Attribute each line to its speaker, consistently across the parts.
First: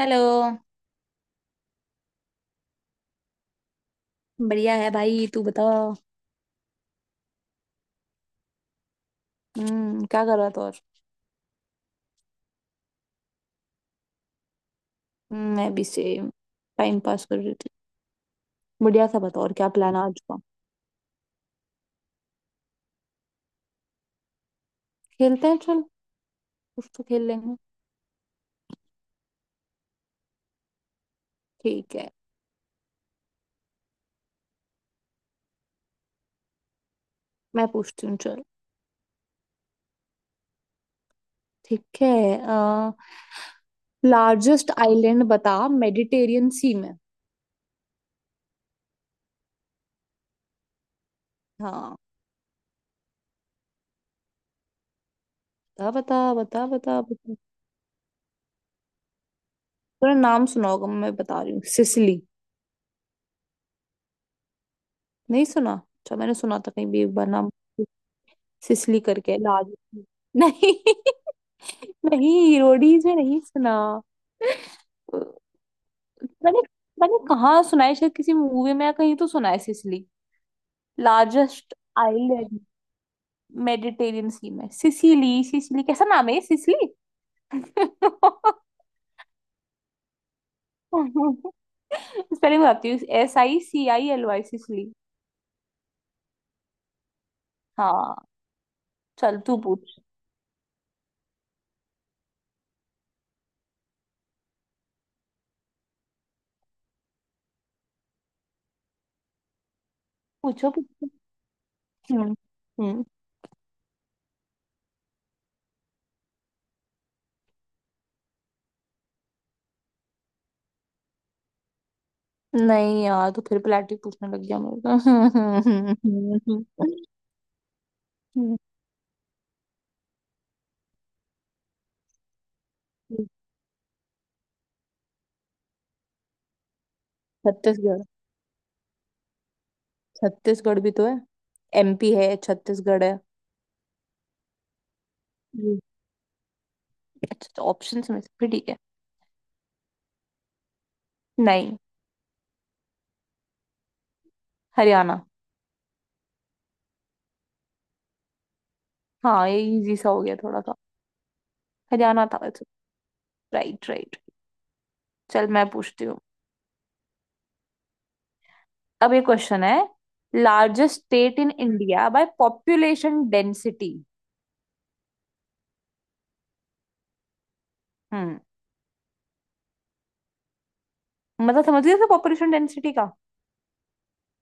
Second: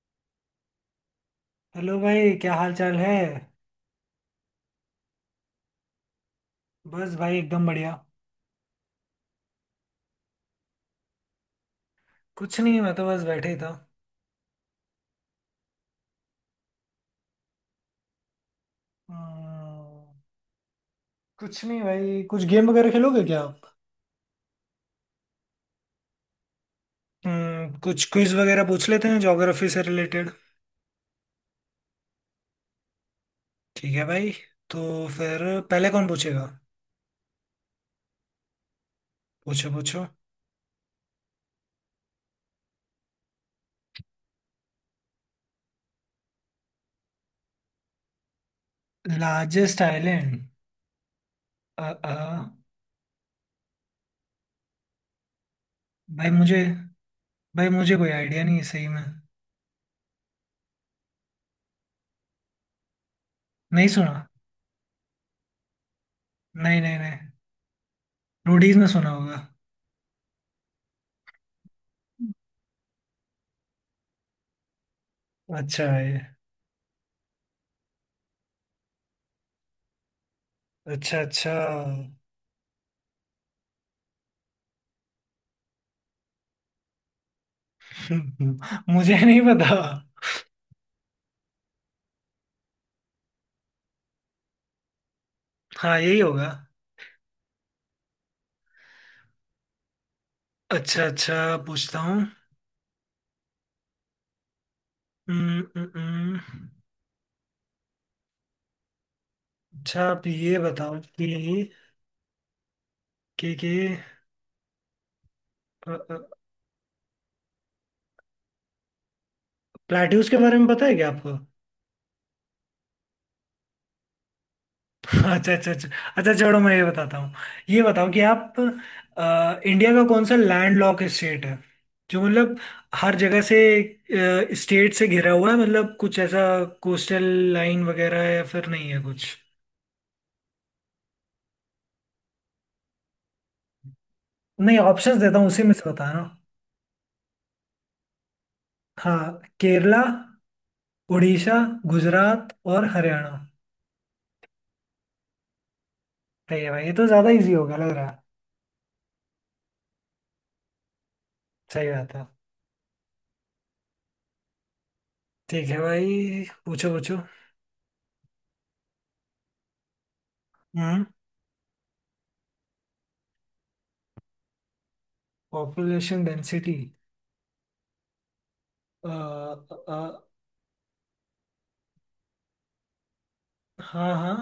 Speaker 1: Hello.
Speaker 2: Hello भाई क्या हाल चाल है।
Speaker 1: बढ़िया है भाई, तू बता।
Speaker 2: बस भाई एकदम बढ़िया।
Speaker 1: हम्म, क्या कर रहा था और?
Speaker 2: कुछ नहीं मैं तो बस बैठे ही था।
Speaker 1: मैं भी सेम टाइम पास कर रही थी। बढ़िया सा बता, और क्या प्लान है
Speaker 2: हम्म,
Speaker 1: आज का?
Speaker 2: कुछ नहीं भाई कुछ गेम वगैरह खेलोगे क्या आप।
Speaker 1: खेलते हैं चल, कुछ तो खेल लेंगे।
Speaker 2: कुछ क्विज वगैरह पूछ लेते हैं ज्योग्राफी से रिलेटेड।
Speaker 1: ठीक है,
Speaker 2: ठीक है भाई। तो फिर पहले कौन पूछेगा।
Speaker 1: मैं पूछती हूँ चल।
Speaker 2: पूछो पूछो।
Speaker 1: ठीक है। आ, लार्जेस्ट आइलैंड बता मेडिटेरियन सी में।
Speaker 2: Largest island. अ
Speaker 1: हाँ,
Speaker 2: अ,
Speaker 1: बता बता
Speaker 2: भाई मुझे
Speaker 1: बता बता बता
Speaker 2: भाई मुझे कोई आइडिया नहीं है सही में।
Speaker 1: तेरा नाम सुना होगा, मैं बता रही हूँ, सिसिली।
Speaker 2: नहीं सुना।
Speaker 1: नहीं सुना? अच्छा, मैंने सुना था
Speaker 2: नहीं
Speaker 1: कहीं
Speaker 2: नहीं
Speaker 1: भी एक
Speaker 2: नहीं।
Speaker 1: बार नाम,
Speaker 2: रोडीज में
Speaker 1: सिसिली
Speaker 2: सुना
Speaker 1: करके,
Speaker 2: होगा।
Speaker 1: लार्जेस्ट। नहीं नहीं, रोडीज में नहीं सुना।
Speaker 2: अच्छा है।
Speaker 1: मैंने मैंने कहाँ सुना है, शायद किसी मूवी में या कहीं तो सुना है सिसिली।
Speaker 2: अच्छा अच्छा।
Speaker 1: लार्जेस्ट आइलैंड मेडिटेरियन सी में सिसिली। सिसिली कैसा नाम है ये, सिसिली।
Speaker 2: मुझे नहीं पता।
Speaker 1: स्पेलिंग बताती हूँ, S I C I L Y, Sicily.
Speaker 2: हाँ यही होगा।
Speaker 1: हाँ, चल तू पूछ।
Speaker 2: अच्छा अच्छा। पूछता हूँ। हम्म, हम्म, हम्म। अच्छा आप ये
Speaker 1: पूछो
Speaker 2: बताओ
Speaker 1: पूछो।
Speaker 2: कि
Speaker 1: हम्म हम्म।
Speaker 2: कि कि अ, अ, प्लेट्यूस के बारे में पता है क्या आपको।
Speaker 1: नहीं यार, तो फिर प्लेटिव पूछने लग गया
Speaker 2: अच्छा अच्छा अच्छा। अच्छा छोड़ो मैं ये
Speaker 1: मेरे
Speaker 2: बताता हूँ। ये बताओ कि आप
Speaker 1: को
Speaker 2: इंडिया का कौन सा लैंड लॉक स्टेट है, जो मतलब हर जगह से स्टेट से घिरा हुआ है, मतलब कुछ ऐसा कोस्टल लाइन
Speaker 1: छत्तीसगढ़।
Speaker 2: वगैरह है या फिर नहीं है कुछ।
Speaker 1: छत्तीसगढ़ भी तो है, एमपी है, छत्तीसगढ़ है।
Speaker 2: नहीं ऑप्शंस देता हूँ उसी में
Speaker 1: हम्म,
Speaker 2: से बताना।
Speaker 1: अच्छा, ऑप्शन में से फिर ठीक है।
Speaker 2: हाँ, केरला, उड़ीसा,
Speaker 1: नहीं।
Speaker 2: गुजरात और हरियाणा।
Speaker 1: हरियाणा।
Speaker 2: सही है भाई। ये तो ज्यादा इजी होगा लग रहा है।
Speaker 1: हाँ, ये इजी सा हो गया थोड़ा सा।
Speaker 2: सही बात
Speaker 1: हरियाणा
Speaker 2: है।
Speaker 1: था वैसे। Right right. चल मैं
Speaker 2: ठीक है
Speaker 1: पूछती
Speaker 2: भाई।
Speaker 1: हूँ।
Speaker 2: पूछो पूछो।
Speaker 1: अब ये क्वेश्चन है, largest
Speaker 2: hmm
Speaker 1: state in India by population density.
Speaker 2: Population density.
Speaker 1: हम्म।
Speaker 2: आ,
Speaker 1: मतलब समझ गए पॉपुलेशन डेंसिटी का?
Speaker 2: हाँ हाँ।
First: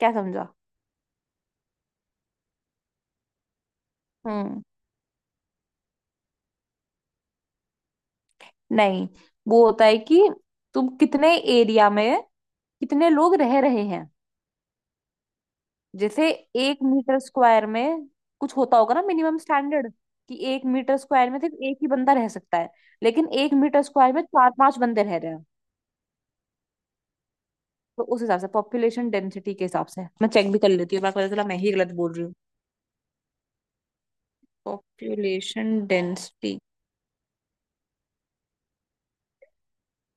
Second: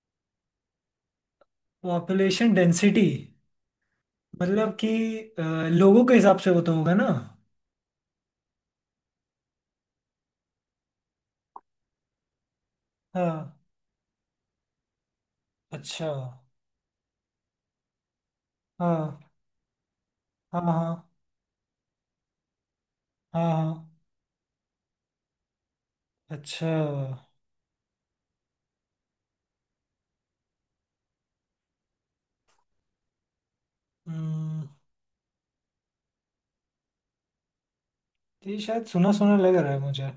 Speaker 1: क्या समझा?
Speaker 2: पॉपुलेशन डेंसिटी
Speaker 1: हम्म।
Speaker 2: मतलब कि अ, लोगों के हिसाब से वो तो होगा ना।
Speaker 1: नहीं, वो होता है कि तुम कितने एरिया में कितने लोग रह
Speaker 2: हाँ।
Speaker 1: रहे हैं।
Speaker 2: अच्छा।
Speaker 1: जैसे एक मीटर स्क्वायर में कुछ होता होगा ना
Speaker 2: हाँ
Speaker 1: मिनिमम स्टैंडर्ड, कि
Speaker 2: हाँ
Speaker 1: एक मीटर
Speaker 2: हाँ
Speaker 1: स्क्वायर में सिर्फ एक ही बंदा रह सकता है, लेकिन एक
Speaker 2: हाँ
Speaker 1: मीटर
Speaker 2: हाँ।
Speaker 1: स्क्वायर में चार पांच बंदे रह रहे हैं।
Speaker 2: अच्छा।
Speaker 1: तो उस हिसाब से, पॉपुलेशन डेंसिटी के हिसाब से, मैं चेक भी कर लेती हूँ, मैं पता चला मैं ही गलत बोल रही हूँ।
Speaker 2: हम्म
Speaker 1: पॉपुलेशन डेंसिटी।
Speaker 2: ये शायद सुना सुना लग रहा है मुझे।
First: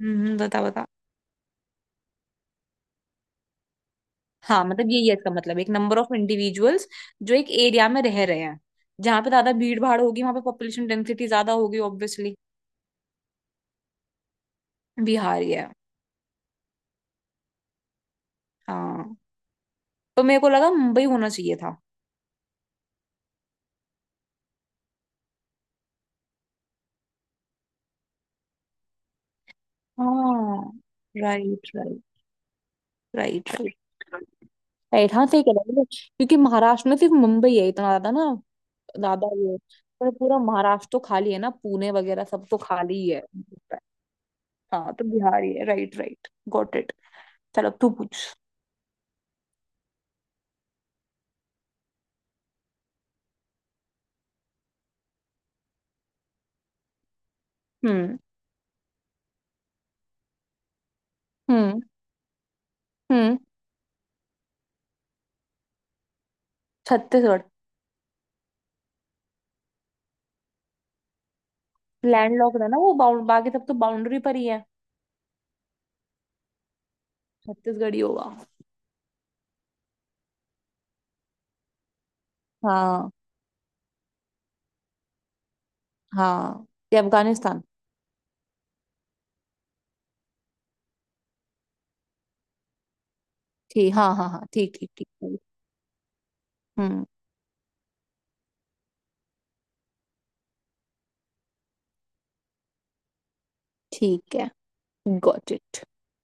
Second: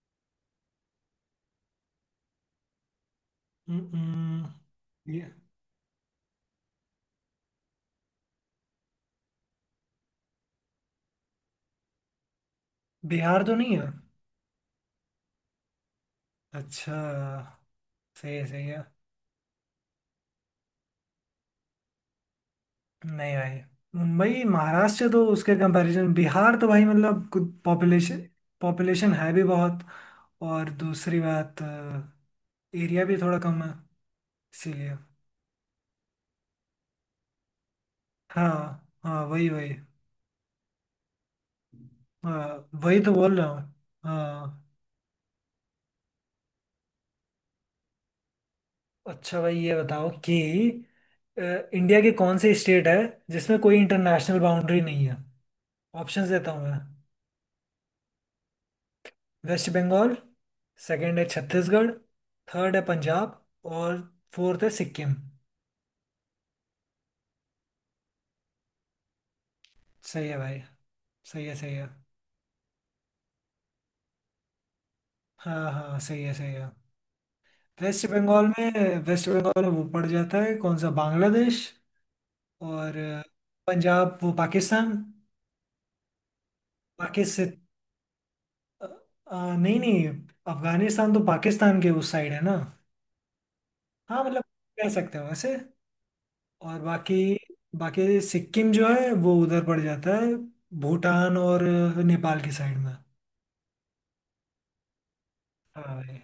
Speaker 1: बता बता।
Speaker 2: हम्म हम्म,
Speaker 1: हाँ मतलब यही है
Speaker 2: ये
Speaker 1: इसका मतलब, एक नंबर ऑफ इंडिविजुअल्स जो एक एरिया में रह रहे हैं। जहां पे ज्यादा भीड़ भाड़ होगी वहां पे पॉपुलेशन डेंसिटी ज्यादा होगी ऑब्वियसली।
Speaker 2: बिहार तो नहीं है।
Speaker 1: बिहार ही है।
Speaker 2: अच्छा। सही है सही है।
Speaker 1: हाँ, तो मेरे को लगा मुंबई होना चाहिए था।
Speaker 2: नहीं भाई। मुंबई महाराष्ट्र तो उसके कंपैरिजन बिहार तो भाई मतलब कुछ पॉपुलेशन पॉपुलेशन है भी बहुत।
Speaker 1: हाँ।
Speaker 2: और दूसरी बात
Speaker 1: राइट राइट।
Speaker 2: एरिया भी थोड़ा
Speaker 1: राइट
Speaker 2: कम है
Speaker 1: राइट।
Speaker 2: इसीलिए।
Speaker 1: राइट, हाँ सही कह रहे हो, क्योंकि महाराष्ट्र में सिर्फ मुंबई है इतना ज्यादा ना,
Speaker 2: हाँ हाँ।
Speaker 1: ज्यादा
Speaker 2: वही
Speaker 1: ये।
Speaker 2: वही।
Speaker 1: पर पूरा महाराष्ट्र तो खाली है ना, पुणे वगैरह सब तो
Speaker 2: हाँ
Speaker 1: खाली
Speaker 2: वही
Speaker 1: ही
Speaker 2: तो
Speaker 1: है।
Speaker 2: बोल रहा हूँ। हाँ।
Speaker 1: हाँ तो बिहार ही है। Right right, got it. चलो अब तू पूछ।
Speaker 2: अच्छा भाई ये बताओ कि इंडिया के कौन से स्टेट है जिसमें कोई इंटरनेशनल बाउंड्री नहीं है। ऑप्शंस देता हूँ मैं।
Speaker 1: हम्म
Speaker 2: वेस्ट बंगाल। सेकंड है
Speaker 1: हम्म
Speaker 2: छत्तीसगढ़। थर्ड है
Speaker 1: हम्म।
Speaker 2: पंजाब। और फोर्थ है सिक्किम।
Speaker 1: छत्तीसगढ़।
Speaker 2: सही है भाई। सही है सही है।
Speaker 1: लैंड लॉक है ना वो बाउंड, बाकी सब तो बाउंड्री पर ही है।
Speaker 2: हाँ हाँ। सही है सही है।
Speaker 1: छत्तीसगढ़ ही
Speaker 2: वेस्ट
Speaker 1: होगा।
Speaker 2: बंगाल में वेस्ट बंगाल में वो पड़ जाता है कौन सा बांग्लादेश। और
Speaker 1: हाँ।
Speaker 2: पंजाब वो पाकिस्तान।
Speaker 1: हाँ, ये
Speaker 2: पाकिस्तान
Speaker 1: अफगानिस्तान।
Speaker 2: नहीं नहीं। अफगानिस्तान तो पाकिस्तान के उस साइड है ना।
Speaker 1: ठीक, हाँ
Speaker 2: हाँ
Speaker 1: हाँ
Speaker 2: मतलब
Speaker 1: हाँ, ठीक
Speaker 2: कह
Speaker 1: ठीक ठीक
Speaker 2: सकते हो
Speaker 1: ठीक।
Speaker 2: वैसे। और
Speaker 1: हम्म।
Speaker 2: बाकी बाकी सिक्किम जो है वो उधर पड़ जाता है। भूटान और नेपाल की साइड में।
Speaker 1: ठीक है, गॉट इट।
Speaker 2: हाँ भाई।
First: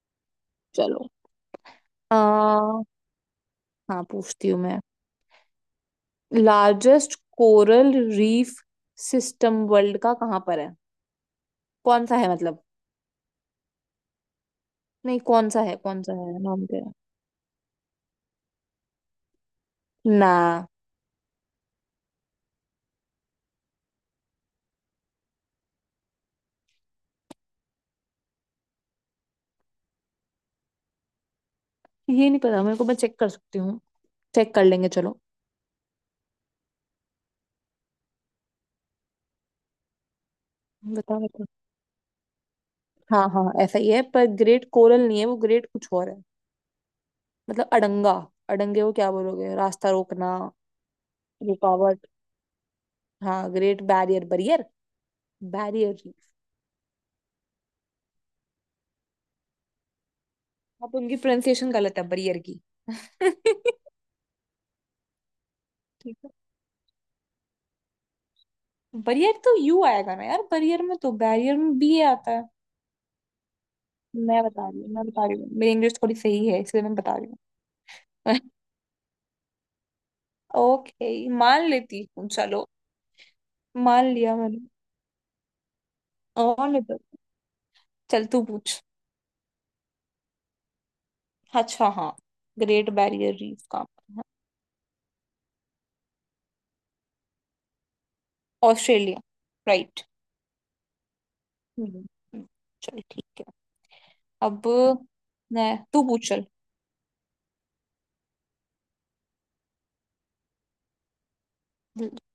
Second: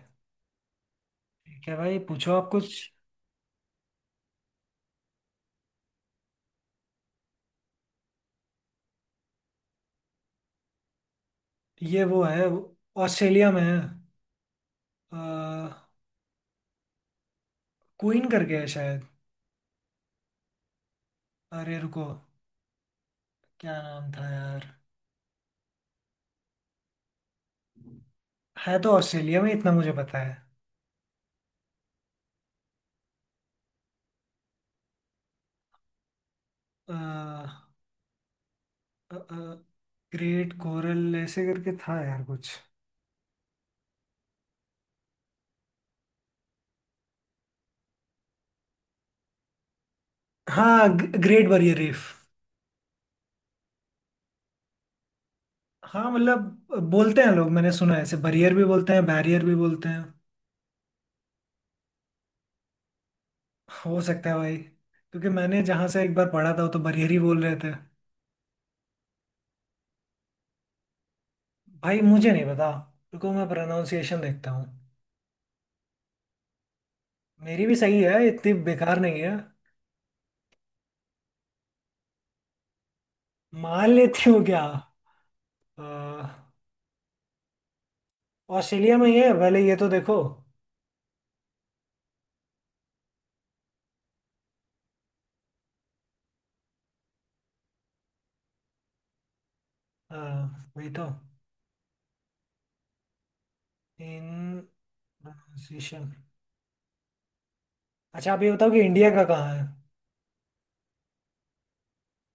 Speaker 1: चलो।
Speaker 2: ठीक है भाई। पूछो आप कुछ।
Speaker 1: हाँ, पूछती हूँ मैं। Largest coral reef system world का कहाँ पर है?
Speaker 2: ये
Speaker 1: कौन सा
Speaker 2: वो
Speaker 1: है
Speaker 2: है।
Speaker 1: मतलब?
Speaker 2: ऑस्ट्रेलिया में है।
Speaker 1: नहीं, कौन सा
Speaker 2: क्वीन
Speaker 1: है, कौन सा है, नाम क्या है?
Speaker 2: करके है शायद।
Speaker 1: ना।
Speaker 2: अरे रुको। क्या नाम था यार। है तो ऑस्ट्रेलिया में इतना मुझे पता है।
Speaker 1: ये नहीं पता मेरे को, मैं चेक कर सकती हूँ। चेक कर लेंगे, चलो।
Speaker 2: ग्रेट कोरल
Speaker 1: बता बता।
Speaker 2: ऐसे करके था यार कुछ।
Speaker 1: हाँ हाँ ऐसा ही है, पर ग्रेट कोरल नहीं है वो, ग्रेट कुछ और है। मतलब अड़ंगा, अड़ंगे को क्या बोलोगे, रास्ता रोकना,
Speaker 2: हाँ ग्रेट बैरियर
Speaker 1: रुकावट।
Speaker 2: रीफ।
Speaker 1: हाँ, ग्रेट बैरियर बरियर, बैरियर
Speaker 2: हाँ
Speaker 1: रीफ।
Speaker 2: मतलब बोलते हैं लोग मैंने सुना है ऐसे। बैरियर भी बोलते हैं बैरियर भी बोलते हैं।
Speaker 1: अब उनकी प्रोनाउंसिएशन गलत है बरियर की ठीक
Speaker 2: हो सकता है भाई क्योंकि मैंने जहाँ से एक
Speaker 1: है।
Speaker 2: बार पढ़ा था वो तो बैरियर ही बोल रहे थे।
Speaker 1: बरियर तो यू आएगा ना यार बरियर में, तो बैरियर में बी
Speaker 2: भाई
Speaker 1: आता
Speaker 2: मुझे
Speaker 1: है।
Speaker 2: नहीं पता। रुको मैं प्रोनाउंसिएशन
Speaker 1: मैं
Speaker 2: देखता
Speaker 1: बता
Speaker 2: हूँ।
Speaker 1: रही हूँ मैं बता रही हूँ मेरी इंग्लिश थोड़ी सही है, इसलिए मैं बता रही
Speaker 2: मेरी भी सही है
Speaker 1: हूँ।
Speaker 2: इतनी बेकार नहीं है।
Speaker 1: ओके, मान लेती हूँ, चलो।
Speaker 2: मान
Speaker 1: मान
Speaker 2: लेती
Speaker 1: लिया
Speaker 2: हूँ
Speaker 1: मैंने।
Speaker 2: क्या। अ,
Speaker 1: और नहीं तो, चल तू पूछ।
Speaker 2: ऑस्ट्रेलिया में ही है पहले ये तो देखो।
Speaker 1: अच्छा हाँ, ग्रेट बैरियर रीफ का, ऑस्ट्रेलिया, राइट।
Speaker 2: अ, वही तो।
Speaker 1: हम्म, चल ठीक है।
Speaker 2: इन
Speaker 1: अब मैं, तू
Speaker 2: प्रोनाउंसिएशन।
Speaker 1: पूछ चल।
Speaker 2: अच्छा आप ये बताओ कि इंडिया का कहाँ है।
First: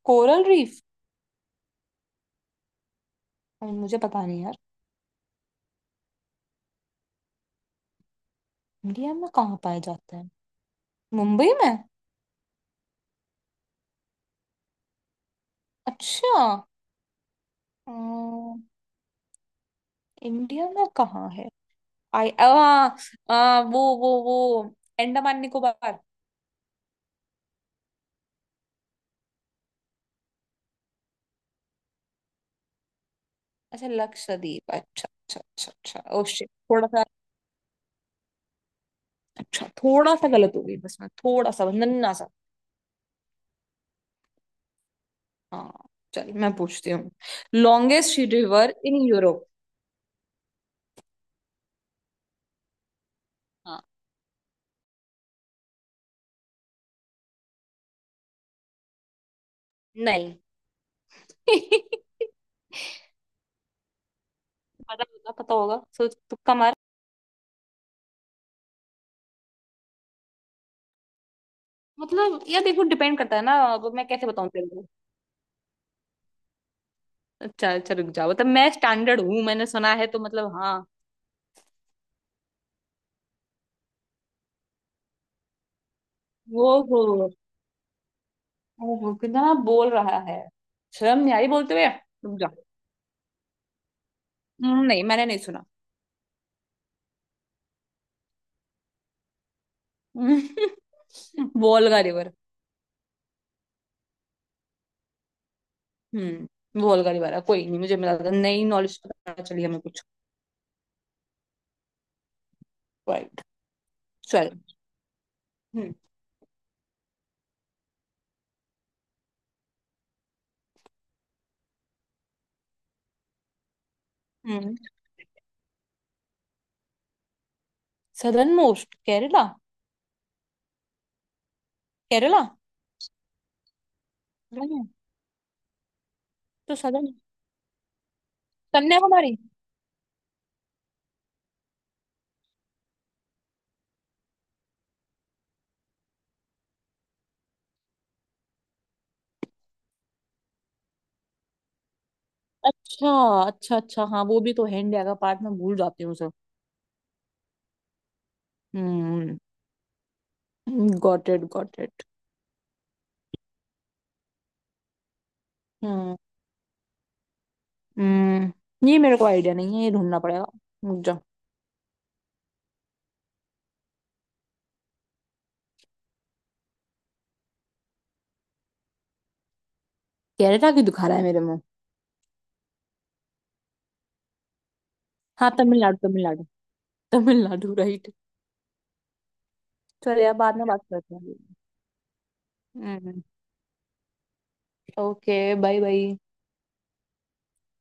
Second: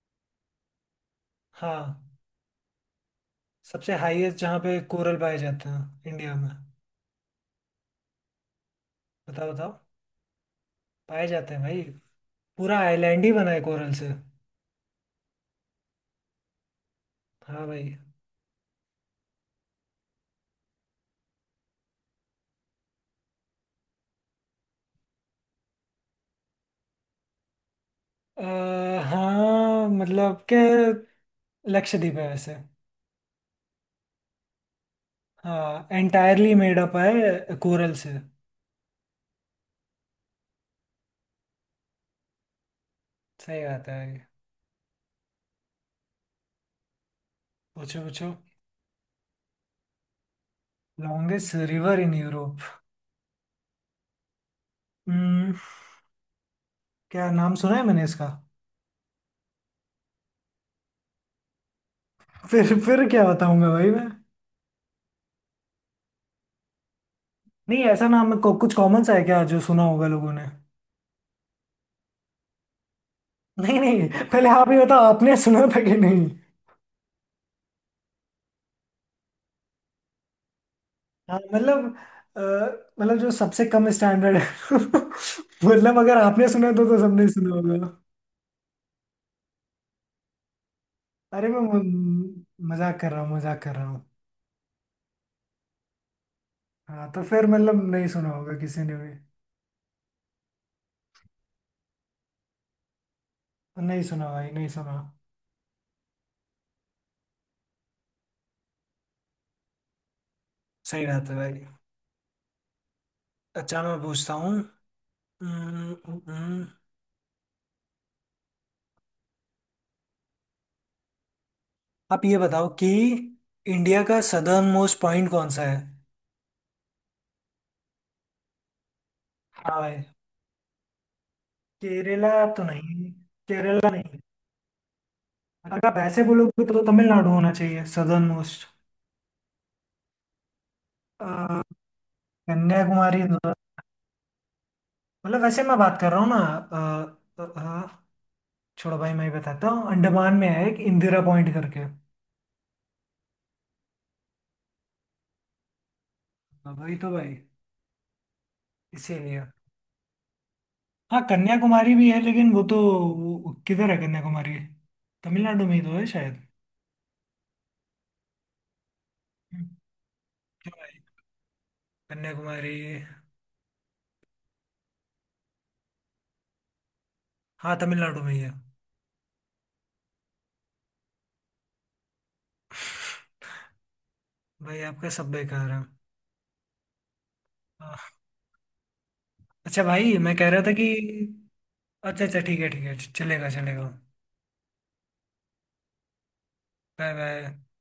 Speaker 1: Coral reef.
Speaker 2: हाँ।
Speaker 1: अरे
Speaker 2: सबसे
Speaker 1: मुझे पता
Speaker 2: हाईएस्ट
Speaker 1: नहीं यार।
Speaker 2: जहाँ पे कोरल पाए जाते हैं इंडिया में।
Speaker 1: इंडिया में
Speaker 2: बताओ
Speaker 1: कहाँ
Speaker 2: बताओ।
Speaker 1: पाया जाता है?
Speaker 2: पाए
Speaker 1: मुंबई
Speaker 2: जाते हैं भाई
Speaker 1: में।
Speaker 2: पूरा आइलैंड ही बना है कोरल से।
Speaker 1: अच्छा।
Speaker 2: हाँ भाई।
Speaker 1: इंडिया में कहाँ है? आई आ, आ, वो अंडमान निकोबार।
Speaker 2: अ, हाँ मतलब क्या लक्षद्वीप है वैसे।
Speaker 1: अच्छा लक्षद्वीप, अच्छा अच्छा अच्छा
Speaker 2: हाँ
Speaker 1: अच्छा, ओ शिट,
Speaker 2: एंटायरली मेड
Speaker 1: थोड़ा
Speaker 2: अप
Speaker 1: सा।
Speaker 2: है कोरल से।
Speaker 1: अच्छा थोड़ा सा गलत हो गई बस, मैं थोड़ा सा बस नन्ना सा।
Speaker 2: सही बात है ये।
Speaker 1: हाँ, चल मैं पूछती हूँ।
Speaker 2: पूछो
Speaker 1: लॉन्गेस्ट
Speaker 2: पूछो।
Speaker 1: River in Europe.
Speaker 2: Longest river in Europe.
Speaker 1: हाँ।
Speaker 2: हम्म। क्या नाम सुना है मैंने इसका।
Speaker 1: नहीं
Speaker 2: फिर क्या बताऊंगा भाई मैं।
Speaker 1: पता होगा पता होगा, सोच, तुक्का मार।
Speaker 2: नहीं ऐसा नाम है कुछ कॉमन सा है क्या जो सुना होगा लोगों ने।
Speaker 1: मतलब यार देखो, डिपेंड करता है ना,
Speaker 2: नहीं
Speaker 1: अब मैं
Speaker 2: नहीं
Speaker 1: कैसे बताऊं
Speaker 2: पहले
Speaker 1: तेरे
Speaker 2: आप ही
Speaker 1: को।
Speaker 2: बताओ आपने सुना था कि नहीं।
Speaker 1: अच्छा अच्छा रुक जाओ, मतलब मैं स्टैंडर्ड हूँ, मैंने सुना है तो मतलब हाँ।
Speaker 2: हाँ मतलब अ, मतलब जो सबसे कम स्टैंडर्ड है। मतलब अगर आपने
Speaker 1: वो
Speaker 2: सुना तो
Speaker 1: हो,
Speaker 2: सबने सुना होगा।
Speaker 1: ओहो, कितना बोल रहा है, शर्म नहीं आई
Speaker 2: अरे मैं
Speaker 1: बोलते हुए, रुक जा।
Speaker 2: मजाक कर रहा हूँ मजाक कर रहा हूँ।
Speaker 1: नहीं मैंने नहीं सुना।
Speaker 2: हाँ तो फिर मतलब नहीं सुना होगा किसी ने भी।
Speaker 1: हम्म, वोल्गा रिवर।
Speaker 2: नहीं सुना भाई नहीं सुना।
Speaker 1: हम्म, वोल्गा रिवर है, कोई नहीं, मुझे मिला था, नई नॉलेज पता चली हमें कुछ।
Speaker 2: सही बात है भाई।
Speaker 1: राइट।
Speaker 2: अच्छा मैं पूछता
Speaker 1: चल।
Speaker 2: हूँ।
Speaker 1: हम्म
Speaker 2: हम्म, हम्म, हम्म। आप ये बताओ कि इंडिया का सदर्न
Speaker 1: हम्म।
Speaker 2: मोस्ट पॉइंट कौन सा है।
Speaker 1: Southern most Kerala.
Speaker 2: हाँ भाई। केरला
Speaker 1: केरला।
Speaker 2: तो नहीं। केरला नहीं।
Speaker 1: नहीं।
Speaker 2: अगर आप ऐसे बोलोगे
Speaker 1: तो
Speaker 2: तो
Speaker 1: सदर्न,
Speaker 2: तमिलनाडु होना चाहिए सदर्न मोस्ट।
Speaker 1: कन्याकुमारी।
Speaker 2: कन्याकुमारी तो- मतलब वैसे मैं बात कर रहा हूँ ना हाँ। छोड़ो भाई मैं ही बताता हूँ अंडमान में है एक इंदिरा पॉइंट करके।
Speaker 1: अच्छा अच्छा अच्छा, हाँ वो भी तो है इंडिया का पार्ट, मैं भूल जाती हूँ उसे।
Speaker 2: हाँ, वही तो भाई।
Speaker 1: हम्म।
Speaker 2: इसीलिए। हाँ
Speaker 1: got it got
Speaker 2: Kanyakumari
Speaker 1: it.
Speaker 2: भी है लेकिन वो तो। वो किधर है कन्याकुमारी। तमिलनाडु में ही तो है
Speaker 1: हम्म
Speaker 2: शायद।
Speaker 1: हम्म, ये मेरे को आइडिया
Speaker 2: हम्म,
Speaker 1: नहीं है, ये ढूंढना पड़ेगा।
Speaker 2: क्यों भाई।
Speaker 1: रुक जा।
Speaker 2: कन्याकुमारी। हाँ तमिलनाडु में ही है।
Speaker 1: केरला क्यों दिखा रहा है मेरे मुंह।
Speaker 2: भाई आपका सब
Speaker 1: हाँ
Speaker 2: बेकार है।
Speaker 1: तमिलनाडु, तमिलनाडु, तमिलनाडु, राइट।
Speaker 2: हाँ, अच्छा भाई
Speaker 1: चल यार,
Speaker 2: मैं कह
Speaker 1: बाद
Speaker 2: रहा
Speaker 1: में
Speaker 2: था
Speaker 1: बात
Speaker 2: कि।
Speaker 1: करते हैं।
Speaker 2: अच्छा अच्छा ठीक है
Speaker 1: हम्म,
Speaker 2: चलेगा चलेगा।
Speaker 1: Okay bye bye.
Speaker 2: Bye bye.